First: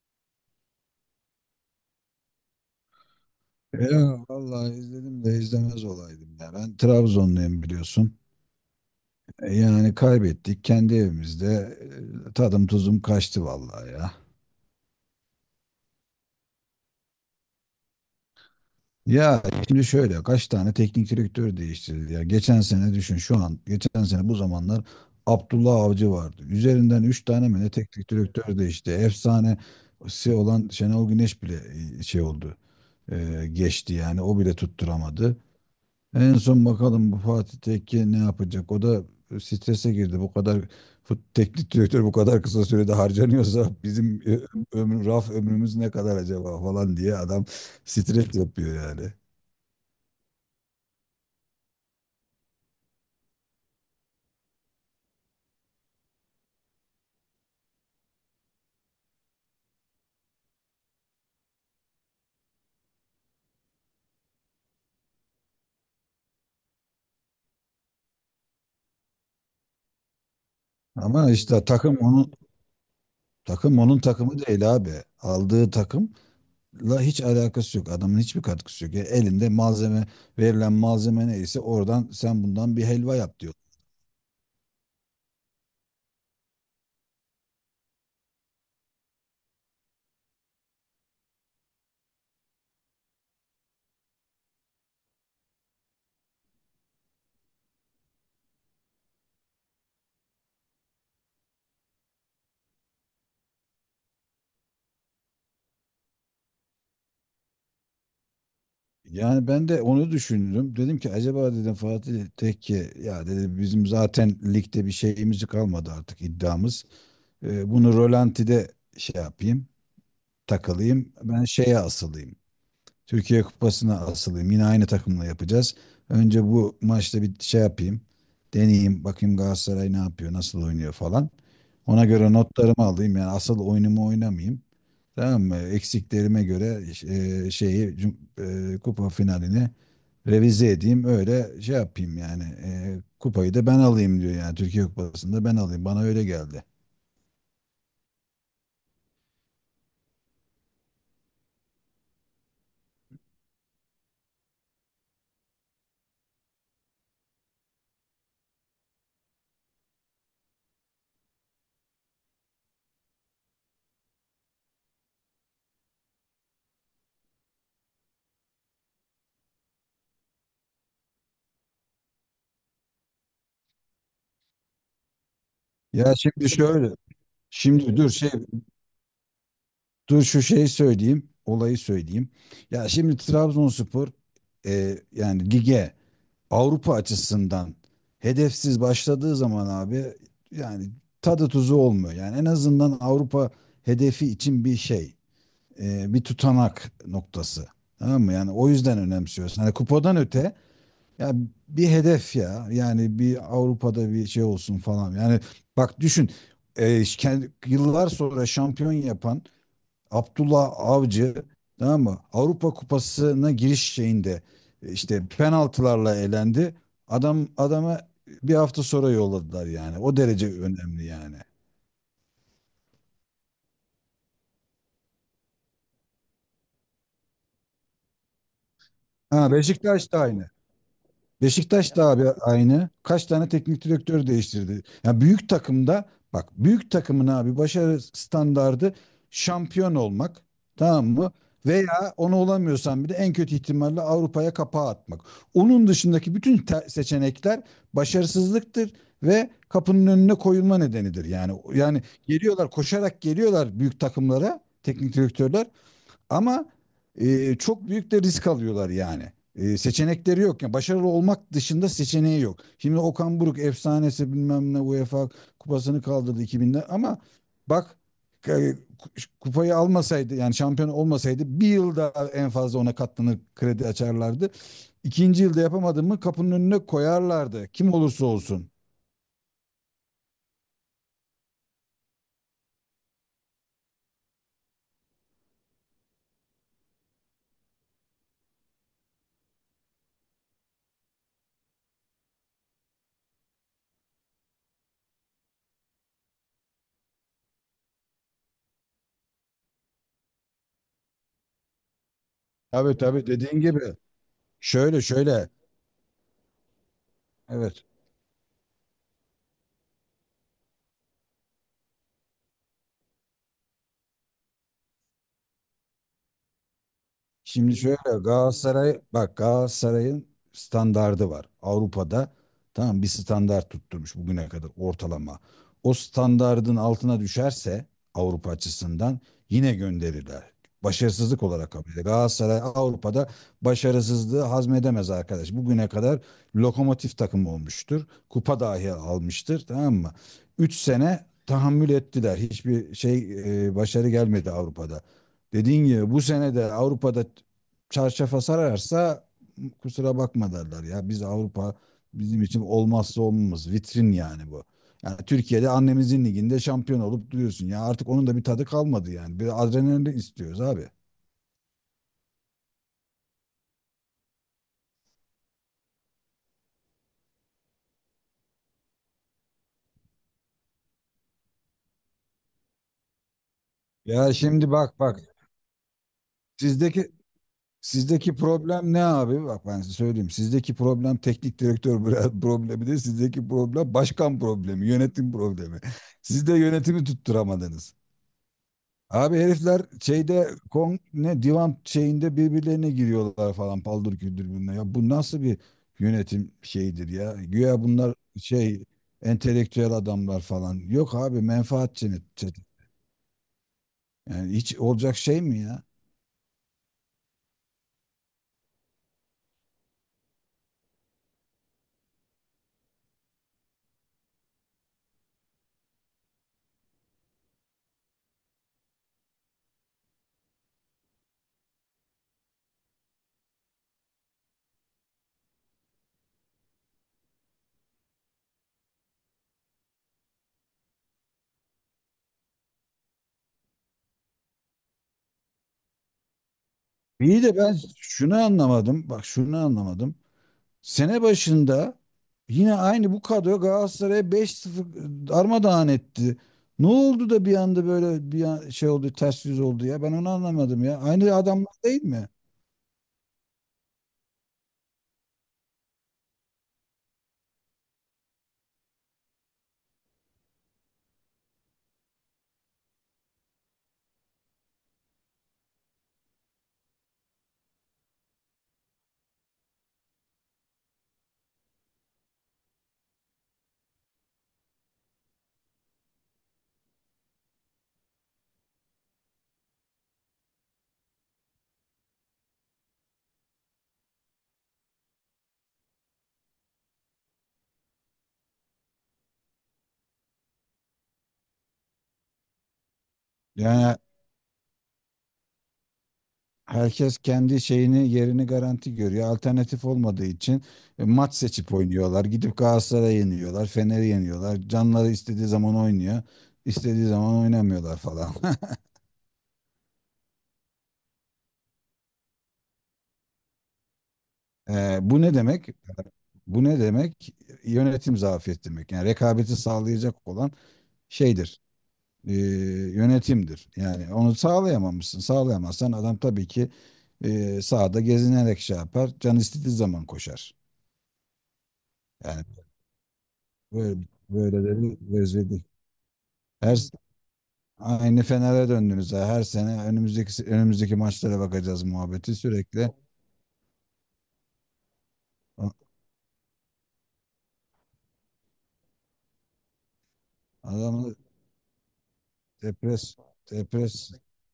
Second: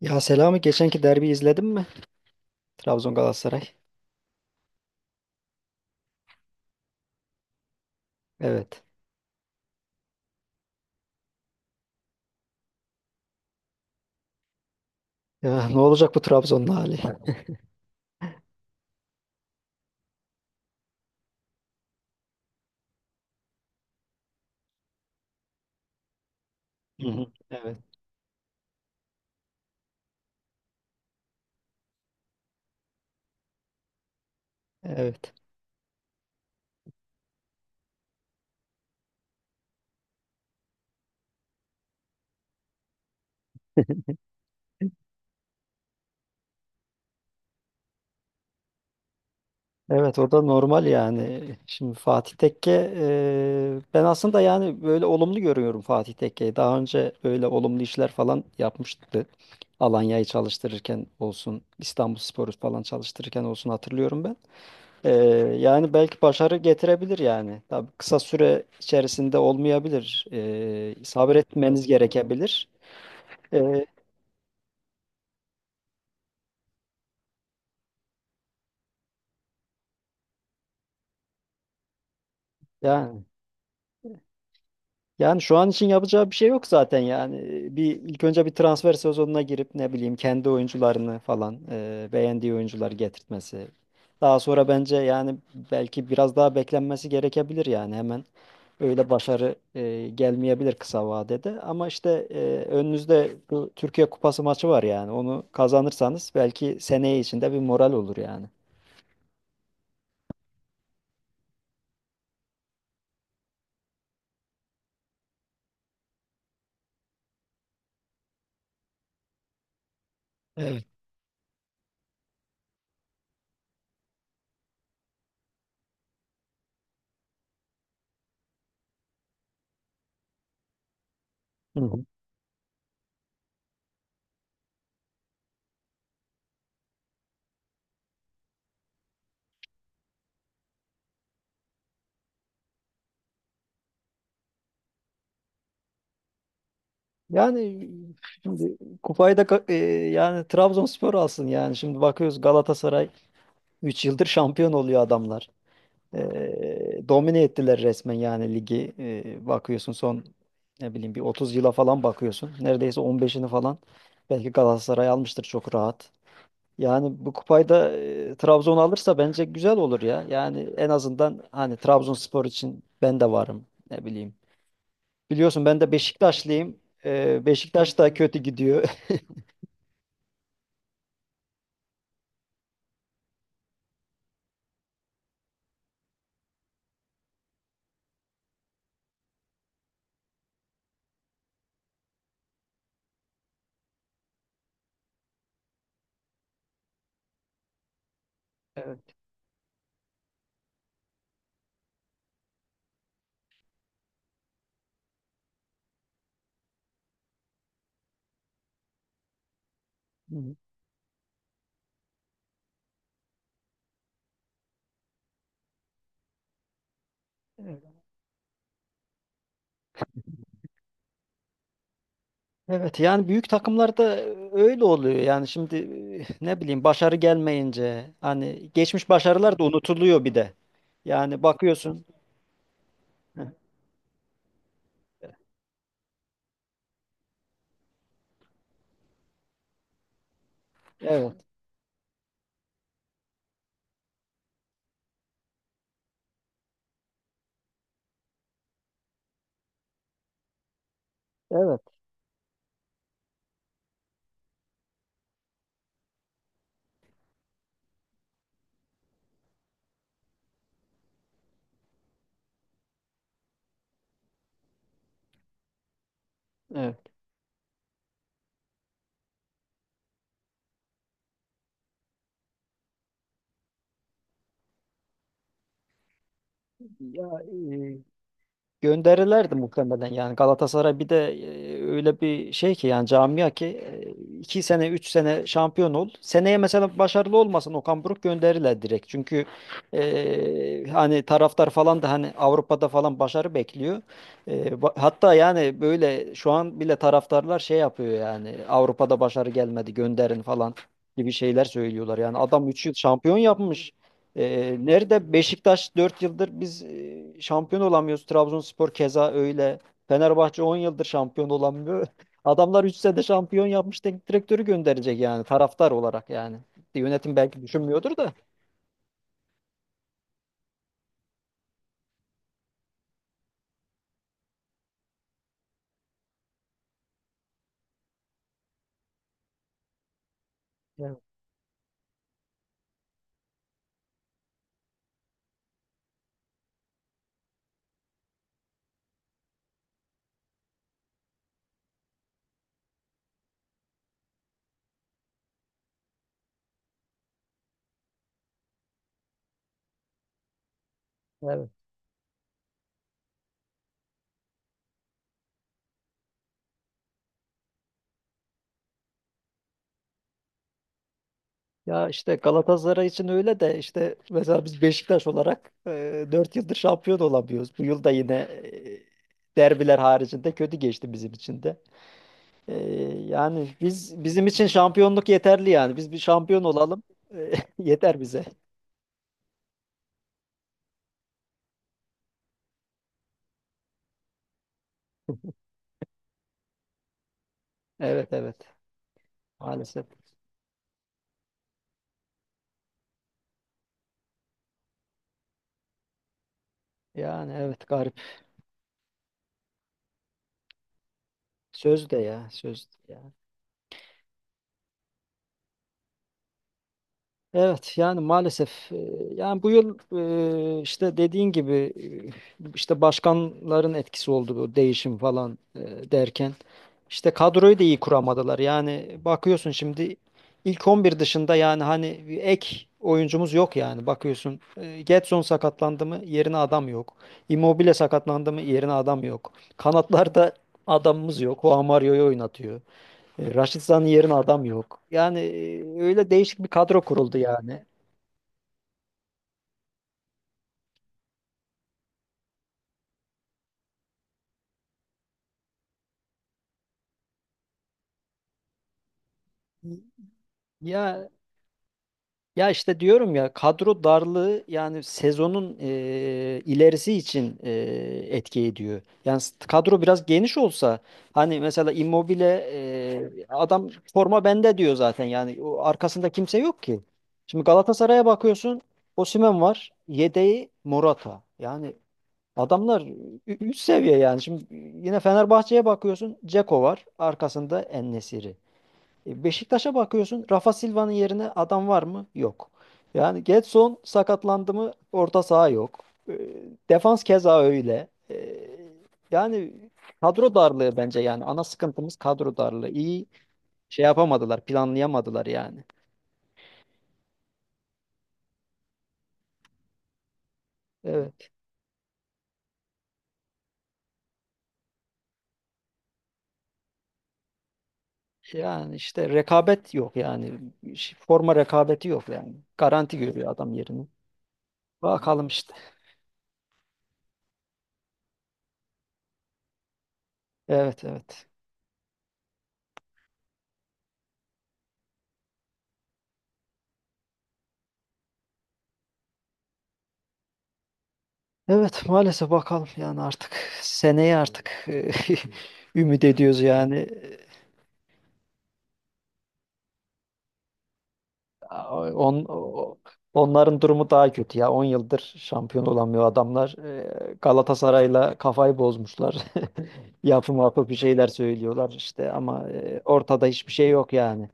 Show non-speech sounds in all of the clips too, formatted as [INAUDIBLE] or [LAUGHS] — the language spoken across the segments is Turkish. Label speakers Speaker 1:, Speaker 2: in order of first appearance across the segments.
Speaker 1: Ya Selami geçenki derbi izledin mi? Trabzon Galatasaray.
Speaker 2: Ya vallahi izledim de izlemez olaydım ya. Ben Trabzonluyum biliyorsun.
Speaker 1: Evet.
Speaker 2: Yani kaybettik kendi evimizde. Tadım tuzum kaçtı vallahi ya.
Speaker 1: Ya ne olacak bu Trabzon'un hali?
Speaker 2: Ya şimdi şöyle kaç tane teknik direktör değiştirildi ya. Geçen sene düşün şu an geçen sene bu zamanlar Abdullah Avcı vardı. Üzerinden
Speaker 1: Hı
Speaker 2: 3
Speaker 1: hı.
Speaker 2: tane mi ne
Speaker 1: Evet.
Speaker 2: teknik direktör değişti. Efsanesi olan Şenol Güneş bile şey oldu. Geçti yani o bile
Speaker 1: Evet.
Speaker 2: tutturamadı. En son bakalım bu Fatih Tekke ne yapacak? O da strese girdi. Bu kadar teknik direktör bu kadar kısa sürede harcanıyorsa bizim ömür, raf ömrümüz ne kadar acaba falan diye adam stres yapıyor yani.
Speaker 1: Evet o da normal yani. Şimdi Fatih Tekke ben aslında yani böyle olumlu görüyorum Fatih Tekke'yi. Daha önce böyle olumlu işler falan yapmıştı. Alanya'yı çalıştırırken olsun, İstanbulspor'u falan çalıştırırken olsun hatırlıyorum ben. Ee, yani belki başarı getirebilir yani. Tabii kısa süre içerisinde olmayabilir.
Speaker 2: Ama işte
Speaker 1: Sabretmeniz
Speaker 2: takım onun
Speaker 1: gerekebilir.
Speaker 2: takım
Speaker 1: Ee,
Speaker 2: onun takımı değil abi. Aldığı takımla hiç alakası yok. Adamın hiçbir katkısı yok. Ya elinde malzeme verilen malzeme neyse oradan sen bundan bir helva
Speaker 1: yani.
Speaker 2: yap diyor.
Speaker 1: Yani şu an için yapacağı bir şey yok zaten yani. Bir ilk önce bir transfer sezonuna girip ne bileyim kendi oyuncularını falan beğendiği oyuncular getirtmesi. Daha sonra bence yani belki biraz daha beklenmesi gerekebilir yani hemen öyle başarı gelmeyebilir kısa vadede. Ama işte önünüzde bu Türkiye Kupası maçı var yani onu kazanırsanız belki seneye içinde bir moral olur yani.
Speaker 2: Yani ben de onu düşündüm. Dedim ki acaba dedim Fatih Tekke ya dedi bizim zaten ligde bir şeyimiz kalmadı artık iddiamız. Bunu rolantide şey yapayım,
Speaker 1: Evet.
Speaker 2: takılayım. Ben şeye asılayım. Türkiye Kupası'na asılayım. Yine aynı takımla yapacağız. Önce bu maçta bir şey yapayım. Deneyeyim bakayım Galatasaray ne yapıyor, nasıl oynuyor falan.
Speaker 1: Hı hı.
Speaker 2: Ona göre notlarımı alayım. Yani asıl oyunumu oynamayayım. Tamam mı? Eksiklerime göre kupa finalini revize edeyim. Öyle şey yapayım yani. Kupayı da ben alayım diyor yani. Türkiye kupasında ben alayım. Bana öyle geldi.
Speaker 1: Yani şimdi kupayı da yani Trabzonspor alsın yani. Şimdi bakıyoruz Galatasaray 3 yıldır şampiyon oluyor adamlar. Domine ettiler resmen yani ligi. Bakıyorsun son ne bileyim bir 30 yıla falan bakıyorsun. Neredeyse 15'ini falan belki Galatasaray almıştır çok rahat. Yani bu kupayı da Trabzon alırsa bence güzel olur ya. Yani en azından hani Trabzonspor için ben de varım ne bileyim. Biliyorsun ben de
Speaker 2: Ya şimdi
Speaker 1: Beşiktaşlıyım.
Speaker 2: şöyle. Şimdi
Speaker 1: Beşiktaş
Speaker 2: dur
Speaker 1: da
Speaker 2: şey
Speaker 1: kötü gidiyor. [LAUGHS]
Speaker 2: dur şu şeyi söyleyeyim. Olayı söyleyeyim. Ya şimdi Trabzonspor yani lige Avrupa açısından hedefsiz başladığı zaman abi yani tadı tuzu olmuyor. Yani en azından Avrupa hedefi için bir şey. Bir tutanak noktası. Tamam mı? Yani o yüzden
Speaker 1: Evet.
Speaker 2: önemsiyorsun. Hani kupadan öte ya bir hedef ya. Yani bir Avrupa'da bir şey olsun falan. Yani bak düşün. Yıllar sonra şampiyon yapan
Speaker 1: Hı
Speaker 2: Abdullah Avcı tamam mı? Avrupa Kupası'na giriş şeyinde işte penaltılarla elendi. Adam
Speaker 1: hı. [LAUGHS]
Speaker 2: adama bir hafta sonra yolladılar yani. O derece önemli yani.
Speaker 1: Evet yani büyük takımlarda öyle oluyor yani şimdi ne bileyim başarı gelmeyince hani geçmiş
Speaker 2: Ha,
Speaker 1: başarılar da
Speaker 2: Beşiktaş da
Speaker 1: unutuluyor bir
Speaker 2: aynı.
Speaker 1: de. Yani
Speaker 2: Beşiktaş
Speaker 1: bakıyorsun.
Speaker 2: da abi aynı. Kaç tane
Speaker 1: Heh.
Speaker 2: teknik direktör değiştirdi. Yani büyük takımda bak büyük takımın abi başarı standardı şampiyon olmak. Tamam mı?
Speaker 1: Evet.
Speaker 2: Veya onu olamıyorsan bile en kötü ihtimalle Avrupa'ya kapağı atmak. Onun dışındaki bütün seçenekler başarısızlıktır ve kapının önüne koyulma nedenidir. Yani
Speaker 1: Evet.
Speaker 2: yani geliyorlar koşarak geliyorlar büyük takımlara teknik direktörler ama çok büyük de risk alıyorlar yani. Seçenekleri yok. Yani başarılı olmak dışında seçeneği yok. Şimdi Okan Buruk efsanesi bilmem ne UEFA kupasını kaldırdı 2000'de
Speaker 1: Evet.
Speaker 2: ama bak e, kupayı almasaydı yani şampiyon olmasaydı bir yıl daha en fazla ona katlanır kredi açarlardı. İkinci yılda yapamadı mı kapının önüne
Speaker 1: Ya,
Speaker 2: koyarlardı. Kim olursa olsun.
Speaker 1: gönderirlerdi muhtemelen yani Galatasaray bir de öyle bir şey ki yani camia ki iki sene üç sene şampiyon ol. Seneye mesela başarılı olmasın Okan Buruk gönderirler direkt. Çünkü hani taraftar falan da hani Avrupa'da falan başarı bekliyor. Hatta yani böyle şu an bile taraftarlar şey yapıyor yani Avrupa'da başarı gelmedi gönderin falan gibi şeyler söylüyorlar. Yani adam üç yıl
Speaker 2: Tabii tabii
Speaker 1: şampiyon
Speaker 2: dediğin gibi.
Speaker 1: yapmış.
Speaker 2: Şöyle
Speaker 1: Nerede
Speaker 2: şöyle.
Speaker 1: Beşiktaş 4 yıldır biz şampiyon
Speaker 2: Evet.
Speaker 1: olamıyoruz. Trabzonspor keza öyle. Fenerbahçe 10 yıldır şampiyon olamıyor. [LAUGHS] Adamlar 3 senede şampiyon yapmış teknik direktörü gönderecek yani taraftar olarak yani. Yönetim belki
Speaker 2: Şimdi şöyle
Speaker 1: düşünmüyordur da.
Speaker 2: Galatasaray bak Galatasaray'ın standardı var. Avrupa'da tamam bir standart tutturmuş bugüne kadar ortalama. O standardın altına düşerse Avrupa açısından yine gönderirler.
Speaker 1: Evet,
Speaker 2: Başarısızlık olarak kabul edilir. Galatasaray Avrupa'da başarısızlığı hazmedemez arkadaş. Bugüne kadar lokomotif takım olmuştur. Kupa dahi almıştır tamam mı? 3 sene tahammül ettiler. Hiçbir şey başarı gelmedi Avrupa'da. Dediğin gibi bu sene de Avrupa'da çarşafa sararsa kusura bakma derler ya. Biz
Speaker 1: evet.
Speaker 2: Avrupa bizim için olmazsa olmamız vitrin yani bu. Yani Türkiye'de annemizin liginde şampiyon olup duruyorsun. Ya artık onun da bir tadı kalmadı yani. Bir adrenalin istiyoruz abi.
Speaker 1: Ya işte Galatasaray için öyle de işte mesela biz Beşiktaş olarak 4 yıldır şampiyon olamıyoruz. Bu yıl da yine derbiler haricinde kötü geçti bizim için de. Ee, yani biz
Speaker 2: Ya
Speaker 1: bizim için
Speaker 2: şimdi bak bak
Speaker 1: şampiyonluk yeterli yani. Biz bir şampiyon olalım.
Speaker 2: sizdeki
Speaker 1: Ee, [LAUGHS] yeter
Speaker 2: sizdeki
Speaker 1: bize.
Speaker 2: problem ne abi? Bak ben size söyleyeyim. Sizdeki problem teknik direktör [LAUGHS] problemi değil sizdeki problem başkan problemi, yönetim problemi. Siz de yönetimi tutturamadınız.
Speaker 1: Evet evet.
Speaker 2: Abi herifler
Speaker 1: Maalesef.
Speaker 2: şeyde kon ne divan şeyinde birbirlerine giriyorlar falan paldır küldür bilmem. Ya bu nasıl bir yönetim şeyidir ya?
Speaker 1: Yani
Speaker 2: Güya
Speaker 1: evet
Speaker 2: bunlar
Speaker 1: garip.
Speaker 2: şey entelektüel adamlar falan. Yok abi menfaat
Speaker 1: Söz de ya
Speaker 2: çetesi.
Speaker 1: söz.
Speaker 2: Yani hiç olacak şey mi ya?
Speaker 1: Evet yani maalesef yani bu yıl işte dediğin gibi işte başkanların etkisi oldu bu değişim falan derken işte kadroyu da iyi kuramadılar. Yani bakıyorsun şimdi ilk 11 dışında yani hani bir ek oyuncumuz yok yani bakıyorsun. Gedson sakatlandı mı yerine adam yok. Immobile sakatlandı mı yerine adam yok. Kanatlarda adamımız yok. O Mario'yu oynatıyor. Raşit Zan'ın yerine adam yok. Yani öyle değişik bir kadro kuruldu
Speaker 2: İyi de ben
Speaker 1: yani.
Speaker 2: şunu anlamadım. Bak şunu anlamadım. Sene başında yine aynı bu kadro Galatasaray'a 5-0 darmadağın etti. Ne oldu da bir anda böyle şey oldu, ters yüz oldu ya? Ben onu anlamadım ya.
Speaker 1: Ya
Speaker 2: Aynı adamlar değil mi?
Speaker 1: ya işte diyorum ya kadro darlığı yani sezonun ilerisi için etki ediyor. Kadro biraz geniş olsa hani mesela Immobile adam forma bende diyor zaten yani o arkasında kimse yok ki. Şimdi Galatasaray'a bakıyorsun Osimhen var yedeği Morata. Yani adamlar 3 seviye yani. Şimdi yine Fenerbahçe'ye bakıyorsun. Ceko var. Arkasında En-Nesyri. Beşiktaş'a bakıyorsun. Rafa Silva'nın yerine adam var mı? Yok. Yani Gedson sakatlandı mı? Orta saha yok. Defans keza öyle. Yani kadro darlığı bence yani. Ana sıkıntımız kadro darlığı. İyi
Speaker 2: Yani
Speaker 1: şey yapamadılar, planlayamadılar yani.
Speaker 2: herkes kendi şeyini, yerini garanti görüyor. Alternatif olmadığı için maç
Speaker 1: Evet.
Speaker 2: seçip oynuyorlar. Gidip Galatasaray'ı yeniyorlar, Fener'i yeniyorlar. Canları istediği zaman oynuyor, istediği zaman oynamıyorlar falan. [LAUGHS]
Speaker 1: Yani işte rekabet yok yani. Forma rekabeti yok yani. Garanti görüyor adam yerini.
Speaker 2: Bu ne
Speaker 1: Bakalım
Speaker 2: demek?
Speaker 1: işte.
Speaker 2: Bu ne demek? Yönetim zafiyeti demek. Yani rekabeti sağlayacak olan
Speaker 1: Evet evet.
Speaker 2: şeydir, e, yönetimdir. Yani onu sağlayamamışsın. Sağlayamazsan adam tabii ki sahada gezinerek şey yapar. Can istediği zaman koşar.
Speaker 1: Evet
Speaker 2: Yani
Speaker 1: maalesef bakalım yani artık
Speaker 2: böyle
Speaker 1: seneye artık
Speaker 2: böyleleri özledik.
Speaker 1: [LAUGHS] ümit ediyoruz
Speaker 2: Her s-
Speaker 1: yani.
Speaker 2: Aynı Fener'e döndünüz. Ha. Her sene önümüzdeki maçlara bakacağız muhabbeti
Speaker 1: On,
Speaker 2: sürekli.
Speaker 1: o- onların durumu daha kötü ya. On yıldır
Speaker 2: A-
Speaker 1: şampiyon olamıyor adamlar. Galatasaray'la kafayı bozmuşlar. [LAUGHS] Yapı mapı bir
Speaker 2: Adamlar
Speaker 1: şeyler söylüyorlar işte ama
Speaker 2: depres
Speaker 1: ortada hiçbir şey
Speaker 2: depres
Speaker 1: yok yani.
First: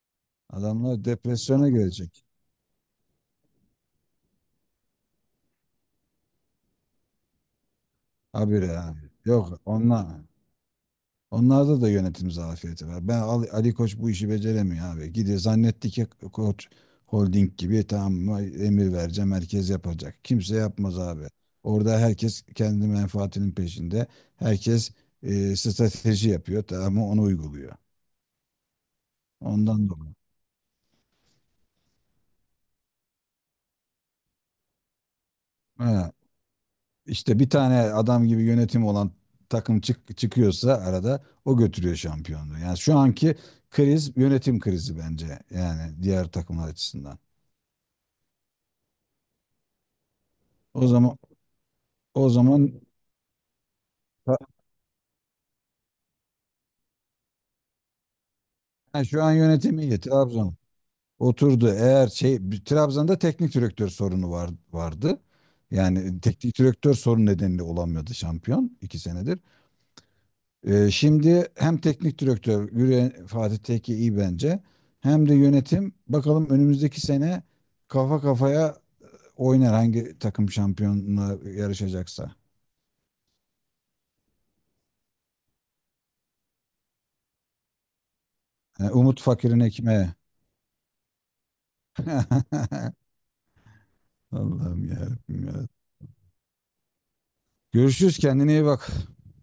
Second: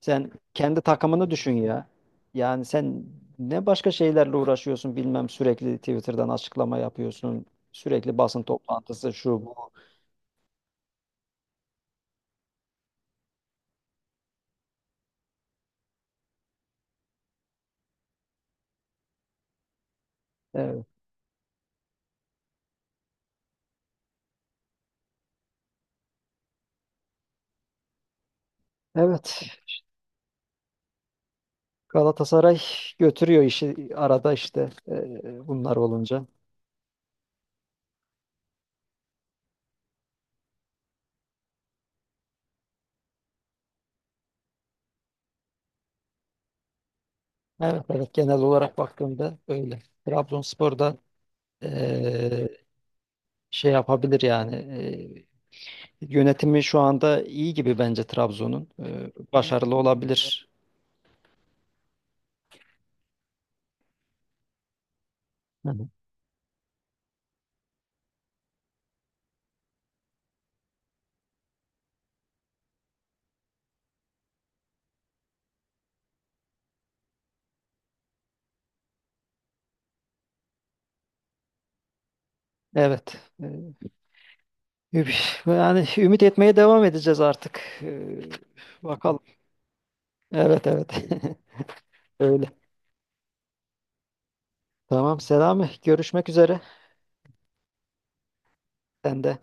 Speaker 1: Sen kendi takımını düşün
Speaker 2: depresyona
Speaker 1: ya.
Speaker 2: gelecek.
Speaker 1: Yani sen ne başka şeylerle uğraşıyorsun bilmem sürekli Twitter'dan açıklama yapıyorsun. Sürekli basın
Speaker 2: Habire yani.
Speaker 1: toplantısı şu bu.
Speaker 2: Yok onlar. Onlarda da yönetim zafiyeti var. Ben Ali Koç bu işi beceremiyor abi. Gidiyor zannetti ki Koç Holding gibi tamam mı, emir vereceğim herkes yapacak. Kimse
Speaker 1: Evet.
Speaker 2: yapmaz abi. Orada herkes kendi menfaatinin peşinde. Herkes strateji yapıyor tamam mı onu uyguluyor.
Speaker 1: Evet.
Speaker 2: Ondan dolayı.
Speaker 1: Galatasaray götürüyor işi arada işte bunlar
Speaker 2: Ha,
Speaker 1: olunca.
Speaker 2: işte bir tane adam gibi yönetim olan takım çıkıyorsa arada o götürüyor şampiyonluğu. Yani şu anki kriz yönetim krizi bence yani diğer takımlar açısından.
Speaker 1: Evet, evet genel olarak baktığımda öyle.
Speaker 2: O
Speaker 1: Trabzonspor'da
Speaker 2: zaman O
Speaker 1: eee,
Speaker 2: zaman
Speaker 1: şey yapabilir yani yönetimi şu anda iyi gibi bence Trabzon'un.
Speaker 2: ha, şu an
Speaker 1: Evet. Başarılı
Speaker 2: yönetimi iyi.
Speaker 1: olabilir.
Speaker 2: Trabzon oturdu. Eğer Trabzon'da teknik direktör sorunu var, vardı.
Speaker 1: Hı hı.
Speaker 2: Yani teknik direktör sorun nedeniyle olamıyordu şampiyon 2 senedir. Şimdi hem teknik direktör Yürüyen Fatih Tekke iyi bence. Hem de yönetim bakalım önümüzdeki sene kafa kafaya oynar hangi takım şampiyonla yarışacaksa.
Speaker 1: Evet. Yani ümit etmeye devam edeceğiz artık.
Speaker 2: Yani
Speaker 1: Bakalım.
Speaker 2: Umut Fakir'in ekmeği.
Speaker 1: Evet evet. [LAUGHS] Öyle.
Speaker 2: [LAUGHS] Allah'ım
Speaker 1: Tamam
Speaker 2: yarabbim ya.
Speaker 1: Selami görüşmek üzere.
Speaker 2: Görüşürüz kendine iyi bak.
Speaker 1: Sen de.